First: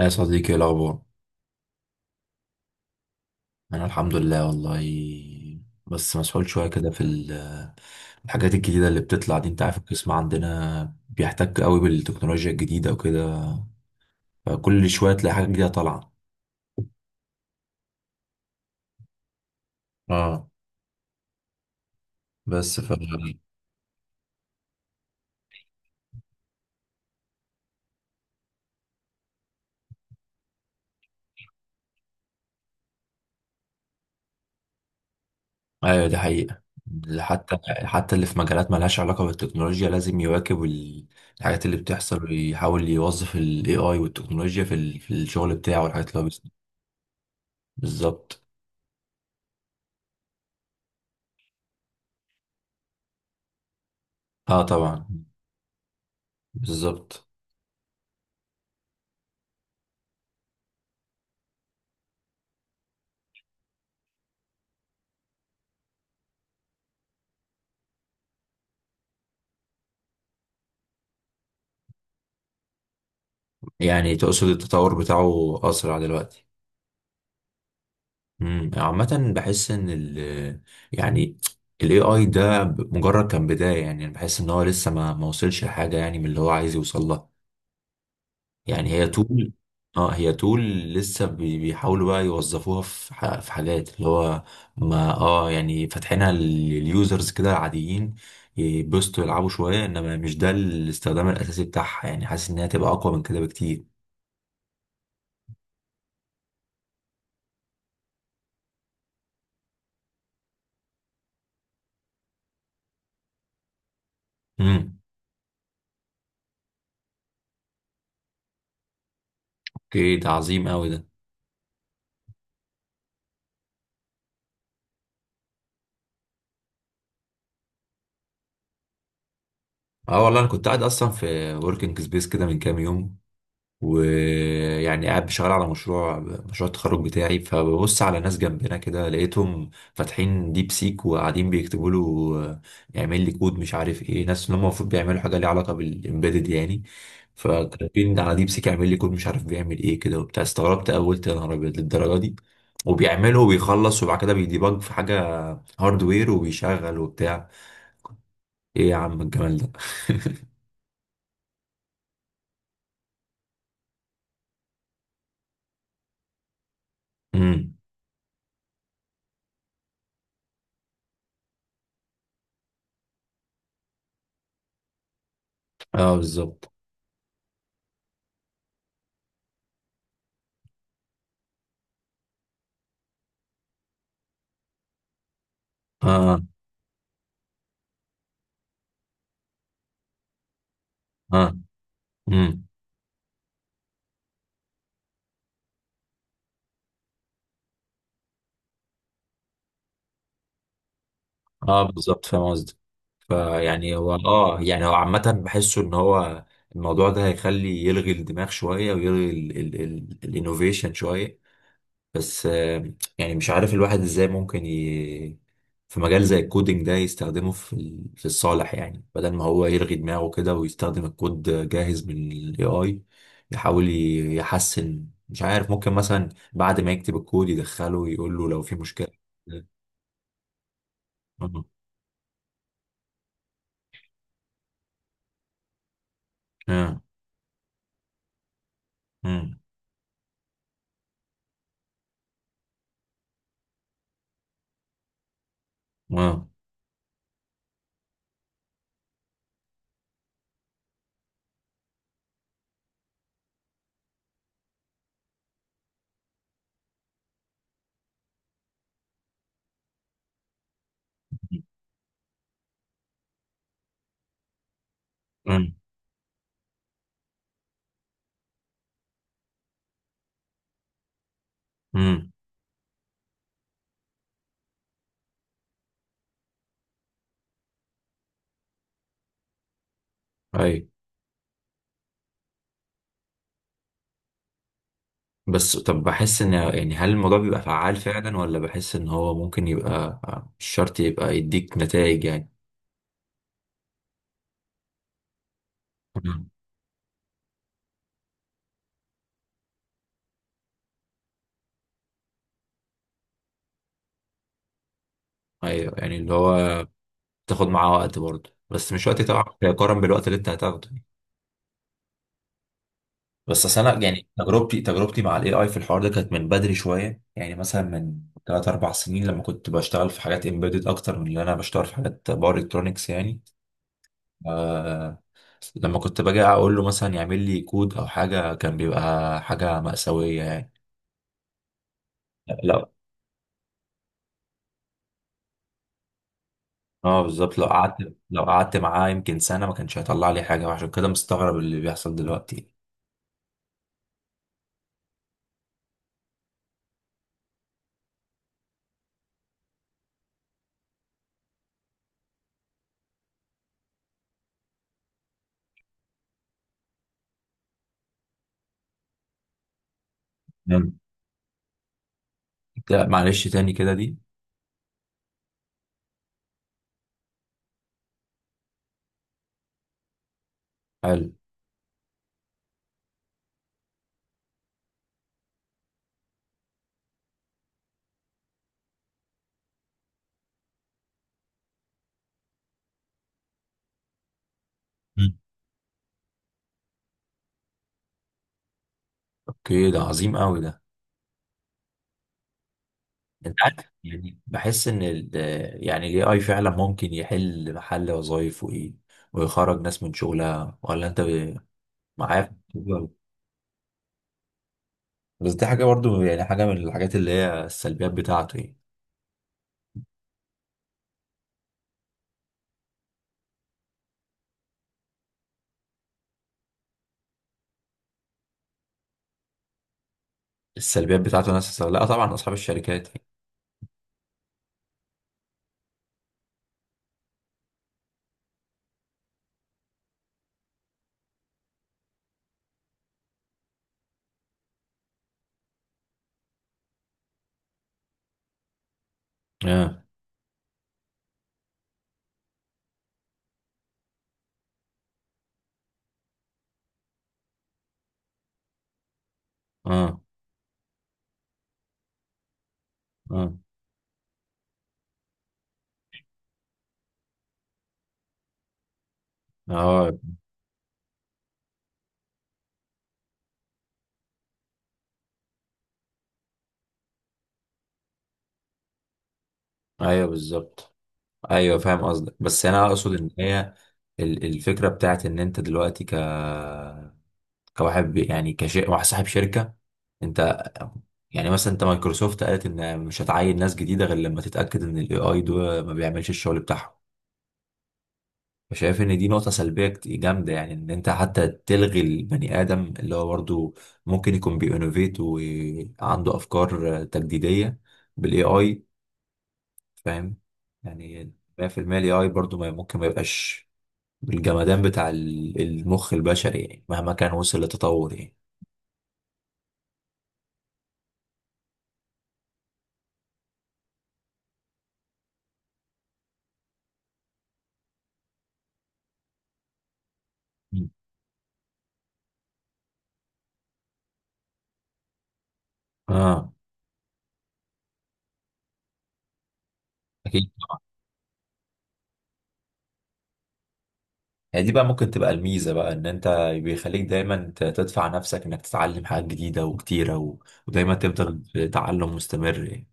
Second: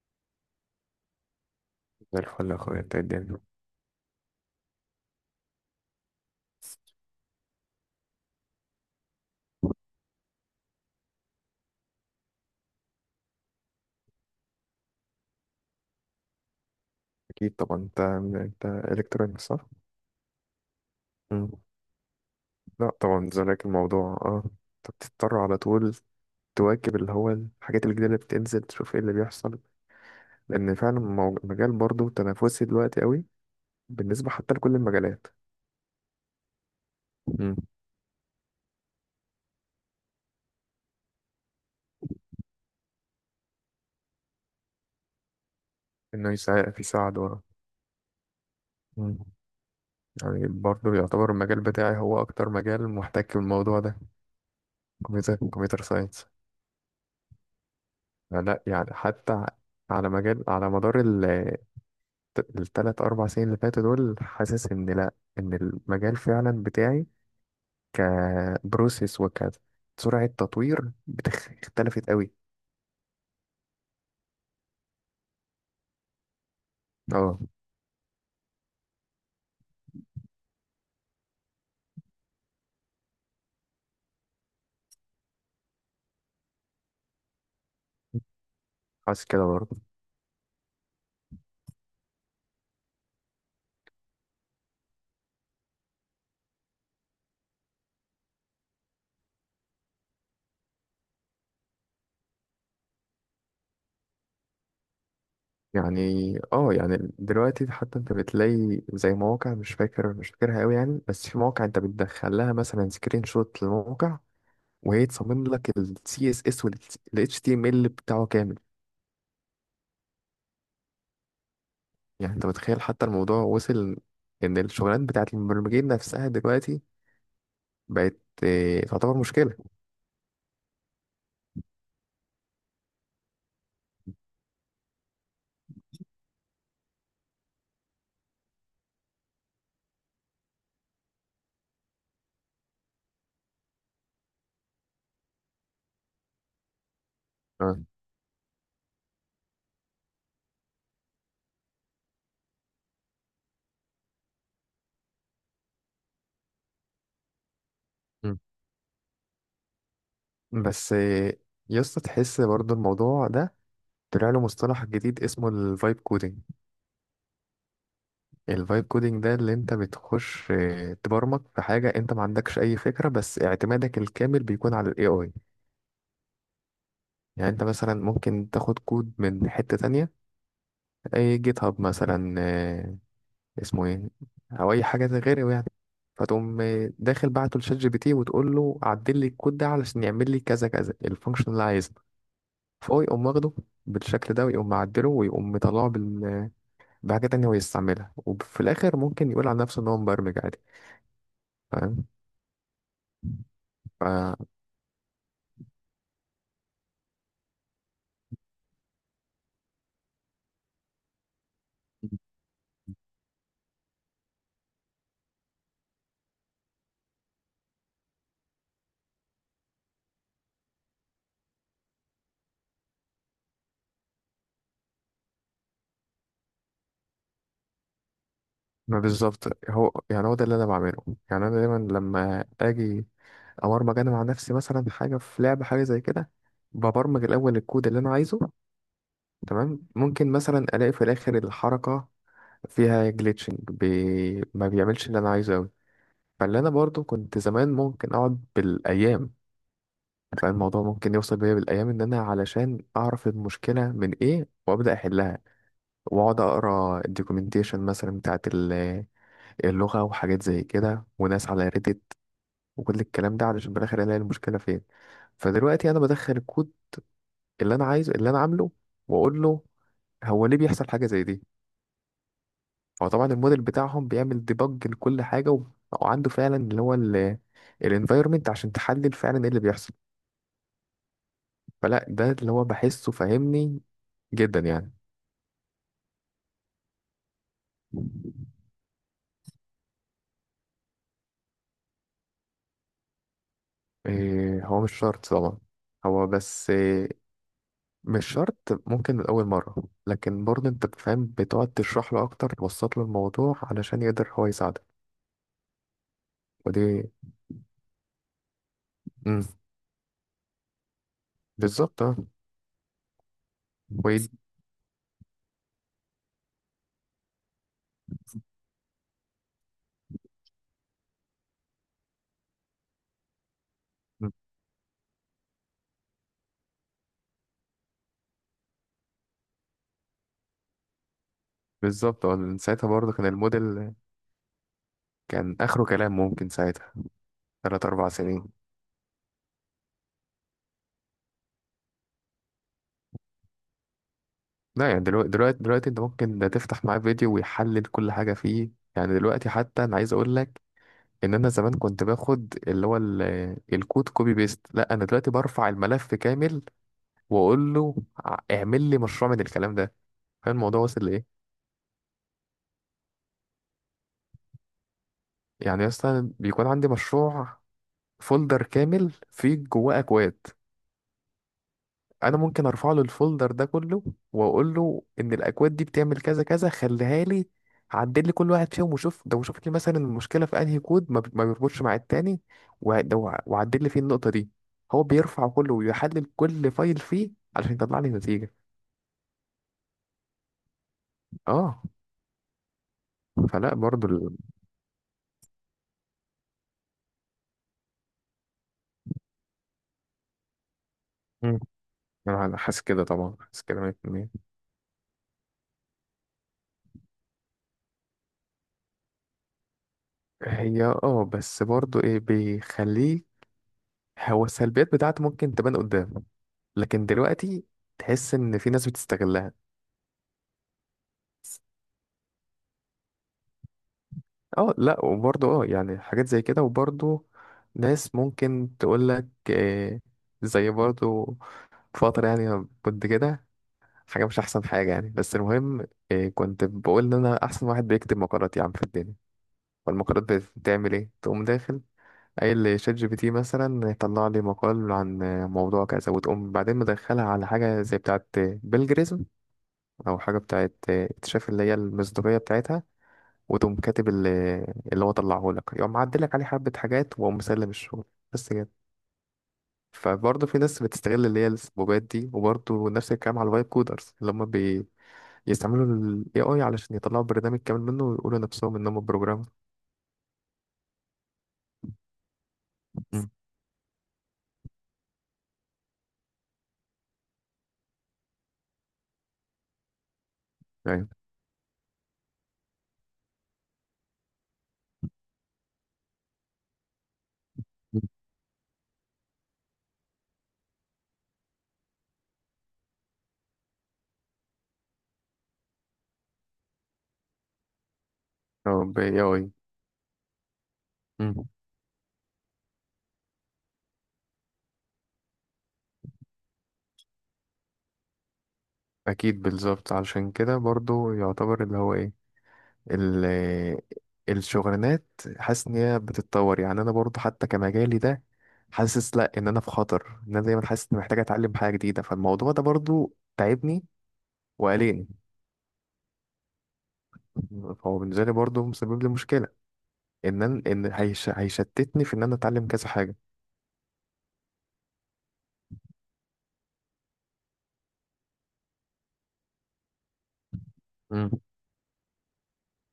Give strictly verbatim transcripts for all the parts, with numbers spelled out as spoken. يا صديقي، إيه الأخبار؟ زي الفل يا اخويا، انت إيه الدنيا؟ أنا الحمد لله والله. بس مسحول شوية كده في ال- الحاجات الجديدة اللي بتطلع دي. أنت عارف، القسم عندنا بيحتك قوي بالتكنولوجيا الجديدة وكده، فكل شوية تلاقي حاجة جديدة طالعة. اكيد طبعا. انت انت الكترونيك صح؟ اه. مم. بس ف لا طبعا، زيك الموضوع. اه انت بتضطر على طول تواكب اللي هو الحاجات الجديده اللي بتنزل، تشوف ايه اللي بيحصل. لان فعلا مو- المجال برضه تنافسي دلوقتي قوي، بالنسبه حتى لكل المجالات. أيوة، دي حقيقة. حتى مم. حتى اللي في مجالات مالهاش علاقة بالتكنولوجيا لازم يواكب ال- الحاجات اللي بتحصل، ويحاول يوظف ال A I والتكنولوجيا في ال- في الشغل بتاعه والحاجات اللي هو انه بيس- يساعد يساعد ورا. بالظبط. مم. يعني برضه يعتبر المجال بتاعي هو اكتر مجال محتك بالموضوع ده. اه طبعا. كمبيوتر كمبيوتر ساينس. بالظبط. لا يعني حتى على مجال على مدار الثلاث أربع سنين اللي فاتوا دول، حاسس إن، لأ، إن المجال فعلا بتاعي كبروسيس وكسرعة تطوير بتخ- اختلفت قوي. يعني تقصد التطور بتاعه أسرع دلوقتي. اه، امم عامة بحس إن ال، يعني ال إيه آي ده مجرد كان بداية. يعني أنا بحس إن هو لسه ما ما وصلش لحاجة، يعني من اللي هو عايز يوصل لها. يعني هي حاسس كده طول. برضه. اه، هي طول لسه بي- بيحاولوا بقى يوظفوها في ح- في حاجات اللي هو ما اه يعني فاتحينها لليوزرز كده عاديين، يبسطوا يلعبوا شوية، إنما مش ده الاستخدام الأساسي بتاعها. يعني حاسس إنها تبقى أقوى من كده بكتير. يعني، اه يعني دلوقتي حتى انت بتلاقي زي مواقع، مش فاكر مش فاكرها قوي يعني، بس في مواقع انت بتدخل لها مثلا سكرين شوت للموقع امم وهي تصمم لك ال C S S وال H T M L بتاعه كامل. اوكي، ده عظيم قوي ده. يعني انت متخيل حتى الموضوع وصل ان الشغلانات بتاعت المبرمجين نفسها دلوقتي بقت، آه، تعتبر مشكلة. اه والله، انا كنت قاعد اصلا في وركينج سبيس كده من كام يوم، ويعني قاعد بشتغل على مشروع مشروع التخرج بتاعي. فببص على ناس جنبنا كده، لقيتهم فاتحين ديب سيك وقاعدين بيكتبوا له آه، يعمل لي كود مش عارف ايه. ناس اللي هم المفروض بيعملوا حاجه ليها علاقه بالامبيدد يعني، اه. فكاتبين على ديب سيك يعمل لي كود مش عارف بيعمل ايه كده وبتاع. استغربت أوي، قلت يا نهار ابيض للدرجه دي. وبيعمله وبيخلص، وبعد كده بيديبج في حاجه هاردوير وبيشغل وبتاع. مم. ايه يا عم الجمال ده! بس، آه، يا اسطى، تحس برضو الموضوع ده طلع له مصطلح جديد اسمه الفايب كودينج. مم. الفايب كودينج ده اللي انت بتخش آه، تبرمج في حاجة انت ما عندكش اي فكرة، بس اعتمادك الكامل بيكون على الاي اي. اه بالظبط. يعني انت مثلا ممكن تاخد كود من حتة تانية، اي جيت هاب مثلا، آه، اسمه ايه، او اي حاجة غيره يعني. اه. فتقوم، آه، داخل بعته لشات جي بي تي وتقول له عدل لي الكود ده علشان يعمل لي كذا كذا، اه. الفانكشن اللي عايزها. امم. فهو يقوم واخده بالشكل ده ويقوم معدله ويقوم مطلعه بال... بحاجة تانية هو يستعملها، وفي الآخر ممكن يقول على نفسه إن هو مبرمج عادي. اه فاهم. بالظبط، فاهم قصدي. فيعني ف هو، اه يعني هو عامة بحسه ان هو الموضوع ده هيخلي يلغي الدماغ شوية، ويلغي الانوفيشن شوية. بس آه، يعني مش عارف الواحد ازاي ممكن ي... في مجال زي الكودينج ده يستخدمه في ال- في الصالح. يعني بدل ما هو يلغي دماغه كده ويستخدم الكود جاهز من الاي اي، يحاول ي- يحسن. مش عارف، ممكن مثلا بعد ما يكتب الكود يدخله يقول له لو في ما مشكلة. بالظبط، هو يعني هو ده اللي أنا بعمله. يعني أنا مم. دايما لما أجي أبرمج أنا مع نفسي مثلا حاجة في لعبة، حاجة زي كده، مم. ببرمج الأول الكود اللي أنا عايزه. مم. تمام، ممكن مثلا ألاقي في الآخر الحركة فيها جليتشنج، بي... ما بيعملش اللي أنا عايزه أوي. مم. فاللي أنا برضو كنت زمان ممكن أقعد بالأيام، فالموضوع ممكن يوصل بيا بالايام، ان انا علشان اعرف المشكله من ايه وابدا احلها، واقعد اقرا الدوكيومنتيشن مثلا بتاعت ال- اللغه وحاجات زي كده، وناس على ريديت وكل الكلام ده، علشان بالاخر الاقي المشكله فين. مم. فدلوقتي انا بدخل الكود اللي انا عايزه، اللي انا عامله، واقول له هو ليه بيحصل حاجه زي دي. مم. هو طبعا الموديل بتاعهم بيعمل ديبج لكل حاجه، و- وعنده فعلا اللي هو الانفايرمنت عشان تحلل فعلا ايه اللي بيحصل. اي. فلا، ده اللي هو بحسه، فاهمني جدا يعني. بس طب، بحس ان، يعني هل الموضوع بيبقى فعال فعلا، ولا بحس ان هو ممكن يبقى آه، مش شرط يبقى يديك نتائج يعني. إيه، هو مش شرط طبعا. هو بس إيه؟ مش شرط ممكن من أول مرة، لكن برضه أنت بتفهم، بتقعد تشرح له أكتر، توسط له الموضوع علشان يقدر هو يساعدك. ايوه، يعني اللي هو ودي. بتاخد معاه وقت برضه، بس مش وقت مم. طبعا يقارن بالوقت اللي انت هتاخده يعني. بالظبط اه. بس أصل أنا، يعني وي- تجربتي تجربتي مع الاي اي في الحوار ده كانت من بدري شوية. يعني مثلا من تلات أربع سنين، لما كنت بشتغل في حاجات امبيدد أكتر من اللي أنا بشتغل في حاجات باور إلكترونكس يعني. مم. آه. لما كنت باجي أقول له مثلا يعمل لي كود أو حاجة، كان بيبقى حاجة مأساوية يعني. بالظبط اه. لأن لا. ساعتها برضه كان الموديل، كان آخره كلام ممكن ساعتها اه بالظبط. لو تلات أربع قعدت لو سنين. قعدت معاه يمكن سنة ما كانش هيطلع لي حاجة، وعشان كده مستغرب اللي بيحصل دلوقتي. لا يعني دلوقتي دلوقتي دلوقتي أنت ممكن تفتح معاه فيديو ويحلل كل حاجة فيه. يعني دلوقتي حتى أنا عايز أقول لك ان انا زمان كنت باخد اللي هو ال- الكود كوبي بيست. لا انا دلوقتي برفع الملف كامل واقول له ع- اعمل لي مشروع من الكلام ده. فاهم الموضوع وصل لايه. لا معلش، تاني كده دي. يعني اصلا بيكون عندي مشروع، فولدر كامل فيه جواه اكواد، حلو. انا ممكن ارفع له الفولدر ده كله واقول له ان الاكواد دي بتعمل كذا كذا، خليها لي، عدل لي كل واحد فيهم، وشوف ده، وشوف لي مثلا المشكله في انهي كود ما بت- ما بيربطش مع التاني، وع- ده وع- وعدل لي فيه النقطه دي. هو مم. بيرفع كله ويحلل كل فايل فيه علشان يطلع لي نتيجه. اوكي، ده عظيم قوي ده. اه. انت فلا عارف، برضو ال... يعني بحس ان ال، يعني الاي اي فعلا ممكن يحل محل وظايف وايه، ويخرج ناس من شغلها. ولا انت ب- مم. معايا؟ انا حاسس كده طبعا، حاسس كده مية في المية. بس دي حاجه برضو، يعني حاجه من الحاجات اللي هي السلبيات بتاعته يعني. هي اه، بس برضو ايه بيخليه، هو السلبيات بتاعته ممكن تبان قدام، لكن دلوقتي تحس ان في ناس بتستغلها. السلبيات بتاعته ناس، لا طبعا، اصحاب الشركات. اه، لا، وبرضه اه يعني حاجات زي كده، وبرضه ناس ممكن تقول لك، آه، زي برضه فترة يعني كنت كده حاجة مش أحسن حاجة يعني. بس المهم، آه، كنت بقول إن أنا أحسن واحد بيكتب مقالات يا عم في الدنيا. اه. فالمقالات بتعمل إيه؟ تقوم داخل قايل لشات جي بي تي مثلا طلع لي مقال عن، آه، موضوع كذا، وتقوم بعدين مدخلها على حاجة زي بتاعة بيلجريزم، أو اه. حاجة بتاعة آه، اكتشاف، اللي هي المصداقية بتاعتها. اه. وتقوم كاتب ال- اللي هو طلعه لك، يقوم معدلك عليه حبة حاجات وقوم مسلم الشغل، بس كده. اه. فبرضه في ناس بتستغل اللي هي السبوبات دي، وبرضه نفس الكلام على الفايب كودرز اللي هم بيستعملوا ال إيه آي علشان يطلعوا برنامج كامل منه ويقولوا نفسهم إنهم بروجرامر. ايوه بالظبط. ايوه فاهم قصدك. بس انا اقصد ان مم. هي ال- الفكره بتاعت ان انت دلوقتي ك، كواحد بي- يعني كشيء واحد صاحب شركة انت. يعني. يعني مثلا انت، مايكروسوفت قالت ان مش هتعين ناس جديدة غير لما تتأكد ان الاي اي ده ما بيعملش الشغل بتاعهم. مم. فشايف ان دي نقطة سلبية كت- جامدة يعني، ان انت حتى تلغي البني ادم اللي هو برضو ممكن يكون بينوفيت وعنده افكار تجديدية بالاي اي. اه، ب إيه آي. فاهم؟ يعني مم. مية في المية الاي اي برضو ما ممكن ما يبقاش بالجمدان بتاع ال- المخ البشري يعني، مهما كان وصل لتطور يعني. أكيد، بالظبط. علشان كده برضه يعتبر اللي هو إيه، ال- الشغلانات، حاسس ان هي بتتطور. يعني انا برضو حتى كمجالي ده، حاسس، لا، ان انا في خطر، ان انا دايما حاسس اني محتاج اتعلم حاجه جديده. فالموضوع ده برضو تعبني وقلقني. اه فهو بالنسبه لي برضو مسبب لي مشكله ان اكيد. أنا- ان هيش هيشتتني في ان انا اتعلم كذا حاجه. هي دي بقى ممكن تبقى الميزة بقى، ان انت بيخليك دايما ت- تدفع نفسك انك تتعلم حاجات جديدة وكتيرة و... ودايما مم. تفضل في تعلم مستمر يعني.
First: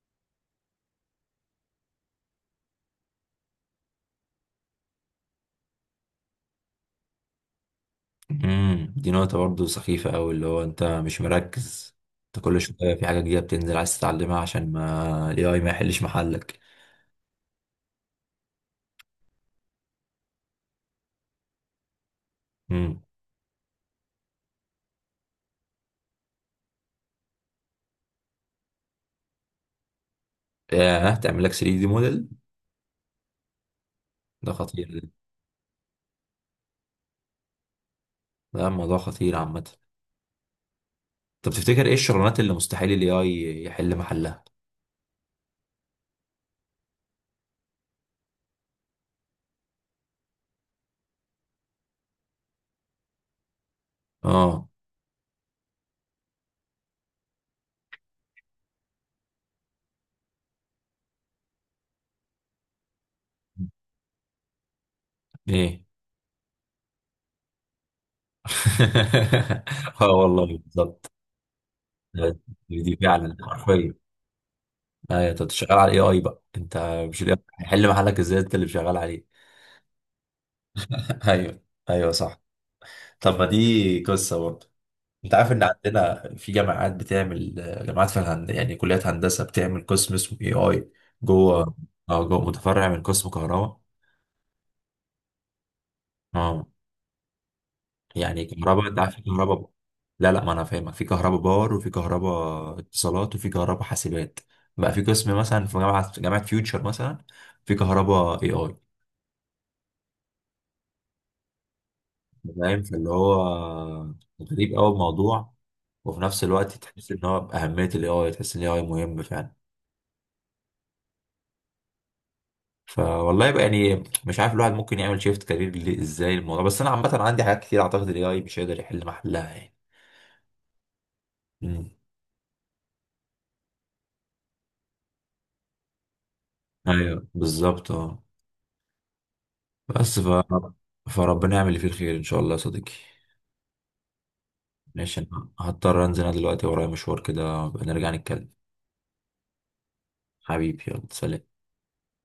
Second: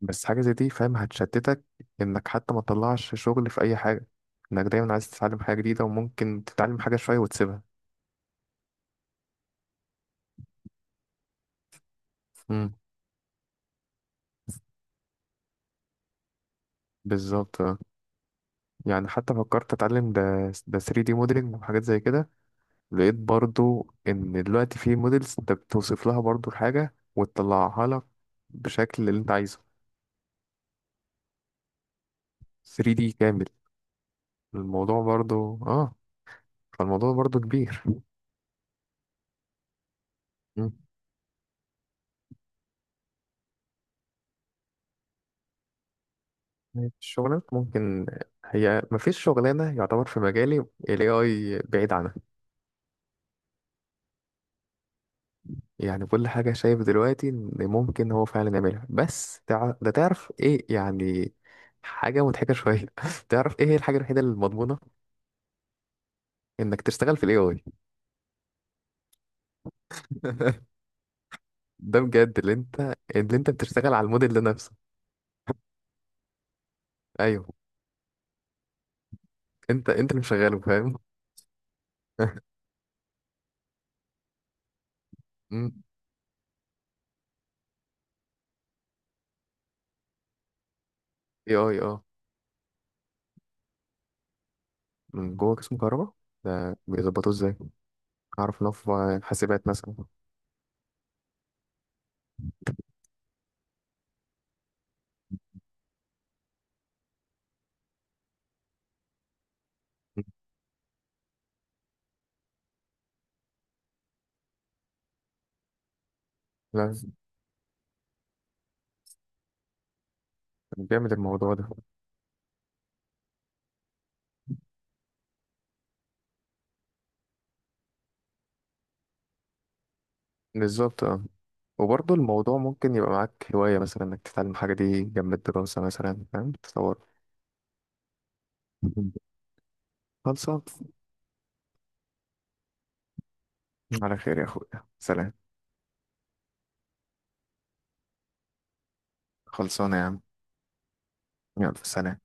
بس حاجه زي دي فاهم هتشتتك، انك حتى ما تطلعش شغل في اي حاجه، انك دايما عايز تتعلم حاجه جديده، وممكن تتعلم حاجه شويه وتسيبها. امم، دي نقطة برضه سخيفة قوي، اللي هو انت مش مركز، انت كل مم. شوية في حاجة جديدة بتنزل عايز تتعلمها عشان ما ال إيه آي ما يحلش محلك. بالظبط. يعني حتى فكرت اتعلم ده ده ثري دي موديلنج وحاجات زي كده، امم. لقيت برضو ان دلوقتي في موديلز انت بتوصف لها برضو الحاجة وتطلعها لك بشكل اللي انت عايزه، ياه، تعمل لك ثري دي موديل؟ ثري دي كامل. ده خطير الموضوع ده. برضو اه فالموضوع برضو كبير. ده موضوع خطير عامة. مم. طب تفتكر ايه الشغلانات اللي مستحيل ال إيه آي يحل محلها؟ الشغلات ممكن، هي مفيش شغلانة يعتبر في مجالي ال إيه آي بعيد عنها. اه. يعني كل حاجة شايف دلوقتي إن ممكن هو فعلا يعملها. بس تع... ده تعرف إيه يعني، حاجة مضحكة شوية. تعرف إيه هي الحاجة الوحيدة المضمونة؟ ايه؟ إنك تشتغل في ال إيه آي. اه والله بالظبط. ده بجد اللي أنت دي فعلا اللي أنت حرفيا. بتشتغل على الموديل ده نفسه. ايوه، انت شغال على الاي اي بقى انت، مش ال إيه آي أيوه، هيحل محلك ازاي، انت اللي شغال عليه. أنت أنت اللي مشغله، فاهم. ايوه. ايوه صح. طب ما دي قصه برضه، انت عارف ان أمم، عندنا في جامعات بتعمل، جامعات في الهند يعني كليات هندسه، بتعمل قسم اسمه اي اي. اه جوه. إيه آي. أه، اه، جو متفرع من قسم كهرباء. من جوه قسم كهرباء. اه. ده بيظبطوه إزاي؟ يعني أعرف إن هو كهرباء، انت عارف في في حاسبات كهرباء، مثلا. لا لا، ما انا فاهمك، في كهرباء باور وفي كهرباء اتصالات وفي كهرباء حاسبات، بقى في قسم مثلا في جامعه جامعه فيوتشر مثلا في كهرباء اي اي. أمم. فاهم؟ فاللي هو غريب قوي الموضوع، وفي نفس الوقت لا، تحس ان هو باهميه الاي اي، تحس ان الاي اي مهم فعلا. جامد الموضوع ده. فوالله يبقى، يعني مش عارف الواحد ممكن يعمل شيفت كارير ليه، ازاي الموضوع. بس انا عامه عندي حاجات كتير اعتقد الاي اي مش هيقدر يحل محلها يعني. بالظبط أه. امم. وبرضه الموضوع ممكن يبقى معاك هواية، مثلا إنك تتعلم حاجة دي جنب الدراسة مثلا، فاهم، تطور. ايوه بالظبط اه. بس ف خلصان. فربنا يعمل اللي فيه الخير ان شاء الله يا صديقي. على خير يا أخويا، ماشي، سلام. انا هضطر انزل انا دلوقتي، ورايا مشوار كده بقى، نرجع نتكلم. خلصانة يا عم. حبيبي، يلا سلام. يلا سلام.